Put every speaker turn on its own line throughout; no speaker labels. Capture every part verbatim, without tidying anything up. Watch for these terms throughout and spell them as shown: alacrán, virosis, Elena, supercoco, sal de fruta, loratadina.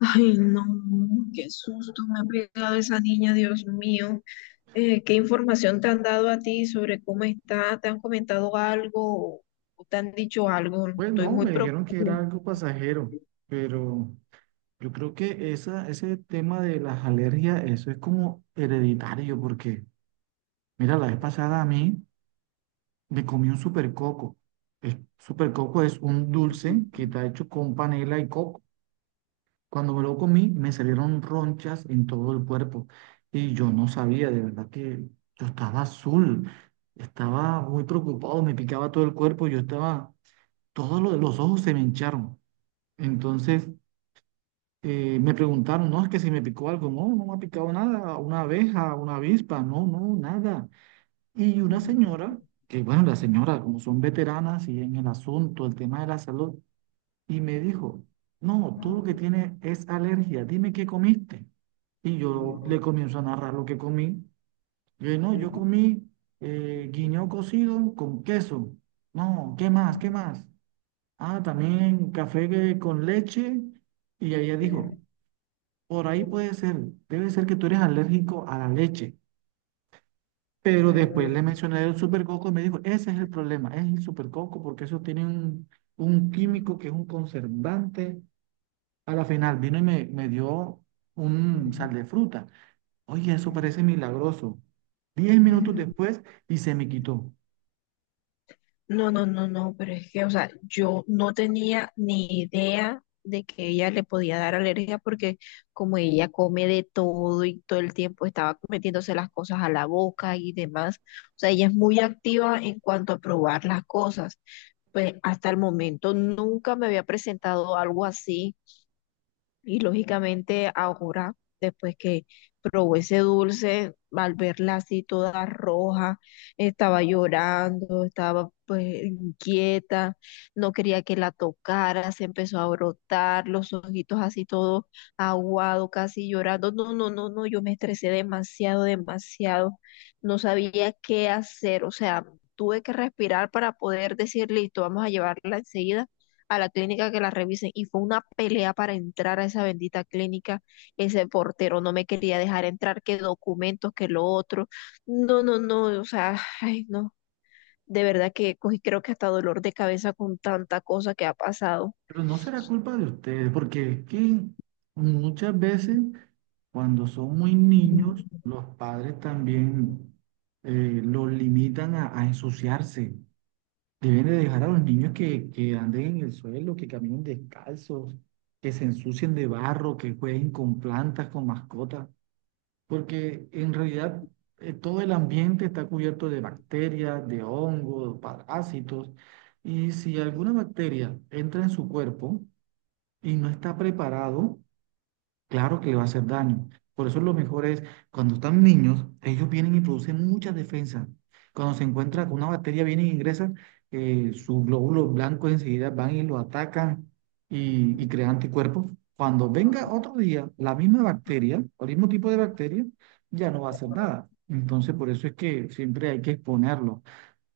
Ay, no, qué susto me ha pegado esa niña, Dios mío. Eh, ¿qué información te han dado a ti sobre cómo está? ¿Te han comentado algo o te han dicho algo?
Pues
Estoy
no,
muy
me dijeron que era algo pasajero, pero yo creo que esa, ese tema de las alergias, eso es como hereditario, porque mira, la vez pasada a mí me comí un supercoco. El supercoco es un dulce que está hecho con panela y coco. Cuando me lo comí, me salieron ronchas en todo el cuerpo y yo no sabía, de verdad que yo estaba azul, estaba muy preocupado, me picaba todo el cuerpo, yo estaba, todos lo- los ojos se me hincharon. Entonces, eh, me preguntaron, no, es que si me picó algo, no, no me ha picado nada, una abeja, una avispa, no, no, nada. Y una señora, que bueno, la señora, como son veteranas y en el asunto, el tema de la salud, y me dijo, no, tú lo que tienes es alergia, dime qué comiste. Y yo le comienzo a narrar lo que comí. Yo, no, yo comí eh, guineo cocido con queso. No, ¿qué más? ¿Qué más? Ah, también café que- con leche. Y ella dijo, por ahí puede ser, debe ser que tú eres alérgico a la leche. Pero después le mencioné el supercoco y me dijo, ese es el problema, es el supercoco, porque eso tiene un, un químico que es un conservante. A la final vino y me, me dio un sal de fruta. Oye, eso parece milagroso. Diez minutos
preocupada.
después, y se me quitó.
No, no, no, no, pero es que, o sea, yo no tenía ni idea de que ella le podía dar alergia porque como ella come de todo y todo el tiempo estaba metiéndose las cosas a la boca y demás, o sea, ella es muy activa en cuanto a probar las cosas. Pues hasta el momento nunca me había presentado algo así. Y lógicamente ahora, después que probó ese dulce, al verla así toda roja, estaba llorando, estaba pues inquieta, no quería que la tocara, se empezó a brotar, los ojitos así todo aguado, casi llorando. No, no, no, no, yo me estresé demasiado, demasiado. No sabía qué hacer, o sea, tuve que respirar para poder decir, listo, vamos a llevarla enseguida a la clínica que la revisen y fue una pelea para entrar a esa bendita clínica. Ese portero no me quería dejar entrar, que documentos, que lo otro. No, no, no, o sea, ay, no. De verdad que cogí, creo que hasta dolor de cabeza con tanta cosa que ha pasado.
Pero no será culpa de ustedes, porque es que muchas veces cuando son muy niños, los padres también eh, los limitan a, a ensuciarse. Deben de dejar a los niños que, que anden en el suelo, que caminen descalzos, que se ensucien de barro, que jueguen con plantas, con mascotas, porque en realidad eh, todo el ambiente está cubierto de bacterias, de hongos, parásitos, y si alguna bacteria entra en su cuerpo, y no está preparado, claro que le va a hacer daño. Por eso lo mejor es, cuando están niños, ellos vienen y producen muchas defensas. Cuando se encuentra con una bacteria, vienen e ingresan, eh, sus glóbulos blancos enseguida van y lo atacan y, y crean anticuerpos. Cuando venga otro día la misma bacteria, o el mismo tipo de bacteria, ya no va a hacer nada. Entonces, por eso es que siempre hay que exponerlo.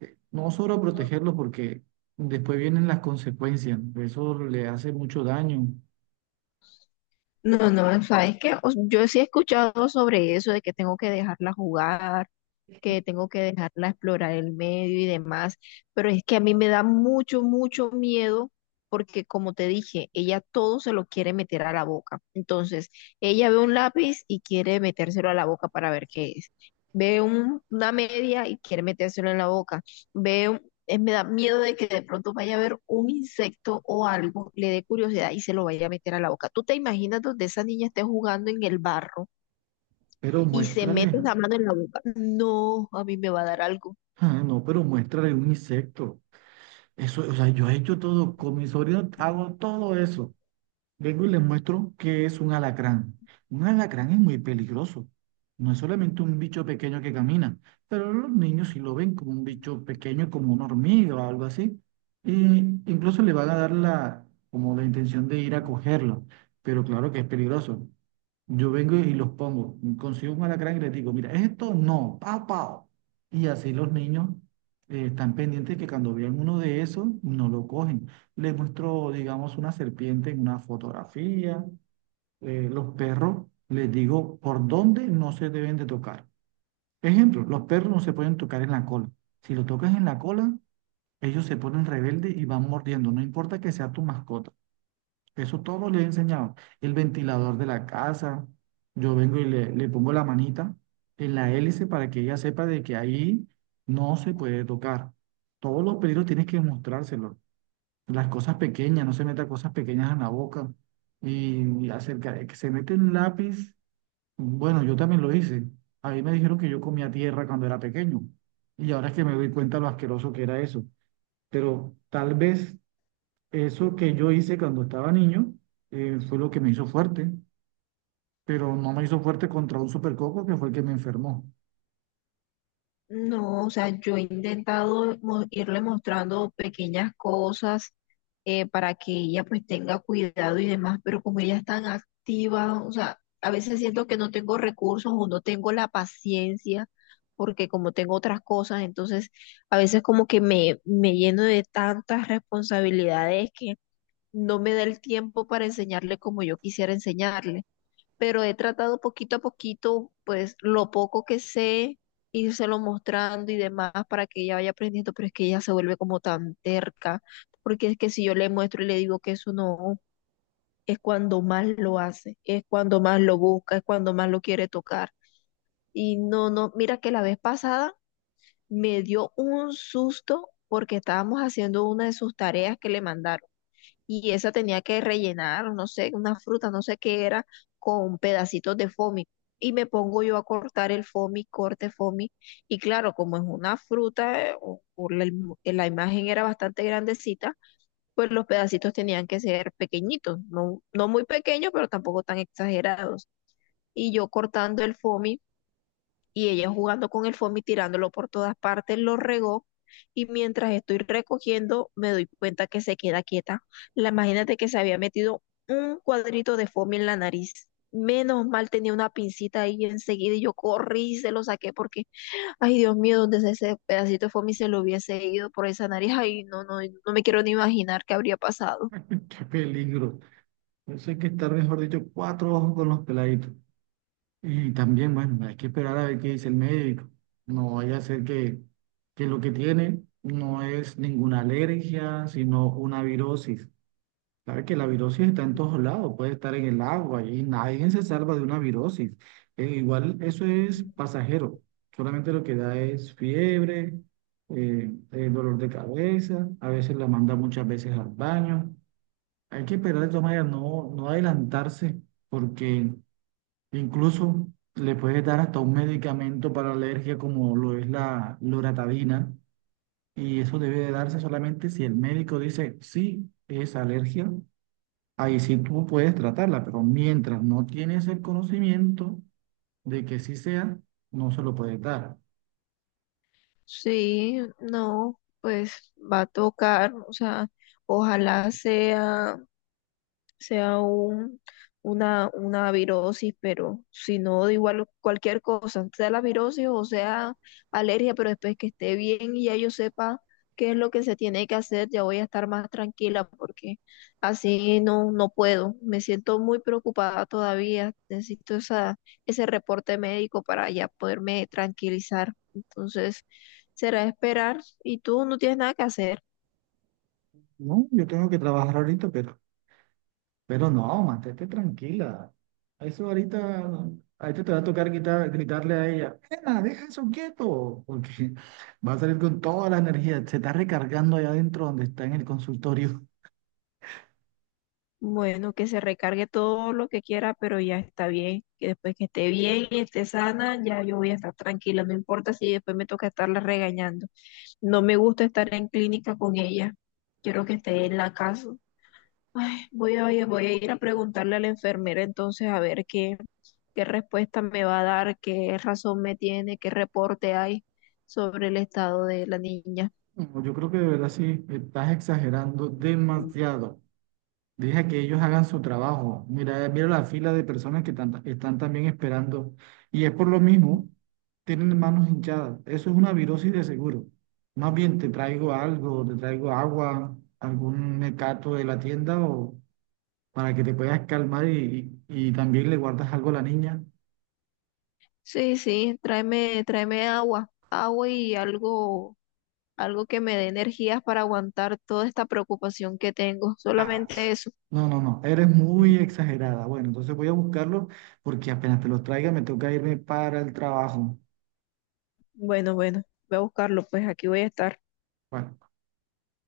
Eh, No solo protegerlo porque después vienen las consecuencias. Eso le hace mucho daño.
No, no, sabes que yo sí he escuchado sobre eso de que tengo que dejarla jugar, que tengo que dejarla explorar el medio y demás, pero es que a mí me da mucho, mucho miedo porque como te dije, ella todo se lo quiere meter a la boca. Entonces, ella ve un lápiz y quiere metérselo a la boca para ver qué es. Ve un- una media y quiere metérselo en la boca. Ve un- eh, Me da miedo de que de pronto vaya a ver un insecto o algo, le dé curiosidad y se lo vaya a meter a la boca. ¿Tú te imaginas donde esa niña esté jugando en el barro
Pero
y se
muéstrale,
mete la mano en la boca? No, a mí me va a dar algo.
ah, no, pero muéstrale un insecto. Eso, o sea, yo he hecho todo, con mi sobrino hago todo eso. Vengo y les muestro que es un alacrán. Un alacrán es muy peligroso. No es solamente un bicho pequeño que camina, pero los niños sí lo ven como un bicho pequeño, como una hormiga o algo así. Y incluso le van a dar la, como la intención de ir a cogerlo. Pero claro que es peligroso. Yo vengo y los pongo, consigo un alacrán y les digo, mira, esto no, pao, pao. Y así los niños eh, están pendientes que cuando vean uno de esos, no lo cogen. Les muestro, digamos, una serpiente en una fotografía. Eh, los perros, les digo, por dónde no se deben de tocar. Ejemplo, los perros no se pueden tocar en la cola. Si lo tocas en la cola, ellos se ponen rebeldes y van mordiendo, no importa que sea tu mascota. Eso todo le he enseñado. El ventilador de la casa, yo vengo y le, le pongo la manita en la hélice para que ella sepa de que ahí no se puede tocar. Todos los peligros tienes que mostrárselo. Las cosas pequeñas, no se meta cosas pequeñas en la boca. Y, y acerca de que se mete un lápiz, bueno, yo también lo hice. A mí me dijeron que yo comía tierra cuando era pequeño. Y ahora es que me doy cuenta lo asqueroso que era eso. Pero tal vez eso que yo hice cuando estaba niño eh, fue lo que me hizo fuerte, pero no me hizo fuerte contra un supercoco que fue el que me enfermó.
No, o sea, yo he intentado mo- irle mostrando pequeñas cosas eh, para que ella pues tenga cuidado y demás, pero como ella es tan activa, o sea, a veces siento que no tengo recursos o no tengo la paciencia, porque como tengo otras cosas, entonces a veces como que me, me lleno de tantas responsabilidades que no me da el tiempo para enseñarle como yo quisiera enseñarle. Pero he tratado poquito a poquito, pues lo poco que sé, írselo mostrando y demás para que ella vaya aprendiendo, pero es que ella se vuelve como tan terca, porque es que si yo le muestro y le digo que eso no, es cuando más lo hace, es cuando más lo busca, es cuando más lo quiere tocar. Y no, no, mira que la vez pasada me dio un susto porque estábamos haciendo una de sus tareas que le mandaron y esa tenía que rellenar, no sé, una fruta, no sé qué era, con pedacitos de foamy. Y me pongo yo a cortar el foamy, corte foamy. Y claro, como es una fruta, eh, o- o la, im- la imagen era bastante grandecita, pues los pedacitos tenían que ser pequeñitos, no, no muy pequeños, pero tampoco tan exagerados. Y yo cortando el foamy y ella jugando con el foamy, tirándolo por todas partes, lo regó. Y mientras estoy recogiendo, me doy cuenta que se queda quieta. La imagínate que se había metido un cuadrito de foamy en la nariz. Menos mal tenía una pincita ahí enseguida y yo corrí y se lo saqué porque, ay Dios mío, donde ese ese pedacito de foamy se lo hubiese ido por esa nariz, ay, no, no, no me quiero ni imaginar qué habría pasado.
¡Qué peligro! Eso hay que estar, mejor dicho, cuatro ojos con los peladitos. Y también, bueno, hay que esperar a ver qué dice el médico. No vaya a ser que, que lo que tiene no es ninguna alergia, sino una virosis. Sabe que la virosis está en todos lados, puede estar en el agua y nadie se salva de una virosis. Eh, igual eso es pasajero, solamente lo que da es fiebre, eh, eh, dolor de cabeza, a veces la manda muchas veces al baño. Hay que esperar de todas maneras, no, no adelantarse, porque incluso le puede dar hasta un medicamento para alergia como lo es la loratadina, y eso debe de darse solamente si el médico dice, sí, es alergia. Ahí sí tú puedes tratarla, pero mientras no tienes el conocimiento de que sí sea, no se lo puedes dar.
Sí, no, pues va a tocar, o sea, ojalá sea sea un, una, una virosis, pero si no, da igual cualquier cosa, sea la virosis o sea alergia, pero después que esté bien y ya yo sepa qué es lo que se tiene que hacer, ya voy a estar más tranquila porque así no, no puedo. Me siento muy preocupada todavía, necesito esa, ese reporte médico para ya poderme tranquilizar. Entonces, será esperar y tú no tienes nada que hacer.
No, yo tengo que trabajar ahorita, pero, pero no, mantente tranquila. Eso ahorita, ahorita te va a tocar quitar- gritarle a ella, Elena, deja eso quieto, porque va a salir con toda la energía, se está recargando allá adentro donde está en el consultorio.
Bueno, que se recargue todo lo que quiera, pero ya está bien. Que después que esté bien y esté sana, ya yo voy a estar tranquila. No importa si después me toca estarla regañando. No me gusta estar en clínica con ella. Quiero que esté en la casa. Ay, voy a, voy a voy a ir a preguntarle a la enfermera entonces a ver qué, qué respuesta me va a dar, qué razón me tiene, qué reporte hay sobre el estado de la niña.
No, yo creo que de verdad sí, estás exagerando demasiado. Deja que ellos hagan su trabajo. Mira, mira la fila de personas que tan- están también esperando. Y es por lo mismo, tienen manos hinchadas. Eso es una virosis de seguro. Más bien te traigo algo, te traigo agua, algún mecato de la tienda o para que te puedas calmar y, y, y también le guardas algo a la niña.
Sí, sí, tráeme, tráeme agua, agua y algo algo que me dé energías para aguantar toda esta preocupación que tengo,
Ay,
solamente eso.
no, no, no, eres muy exagerada. Bueno, entonces voy a buscarlo porque apenas te los traiga me toca irme para el trabajo.
Bueno, bueno, voy a buscarlo, pues aquí voy a estar.
Bueno,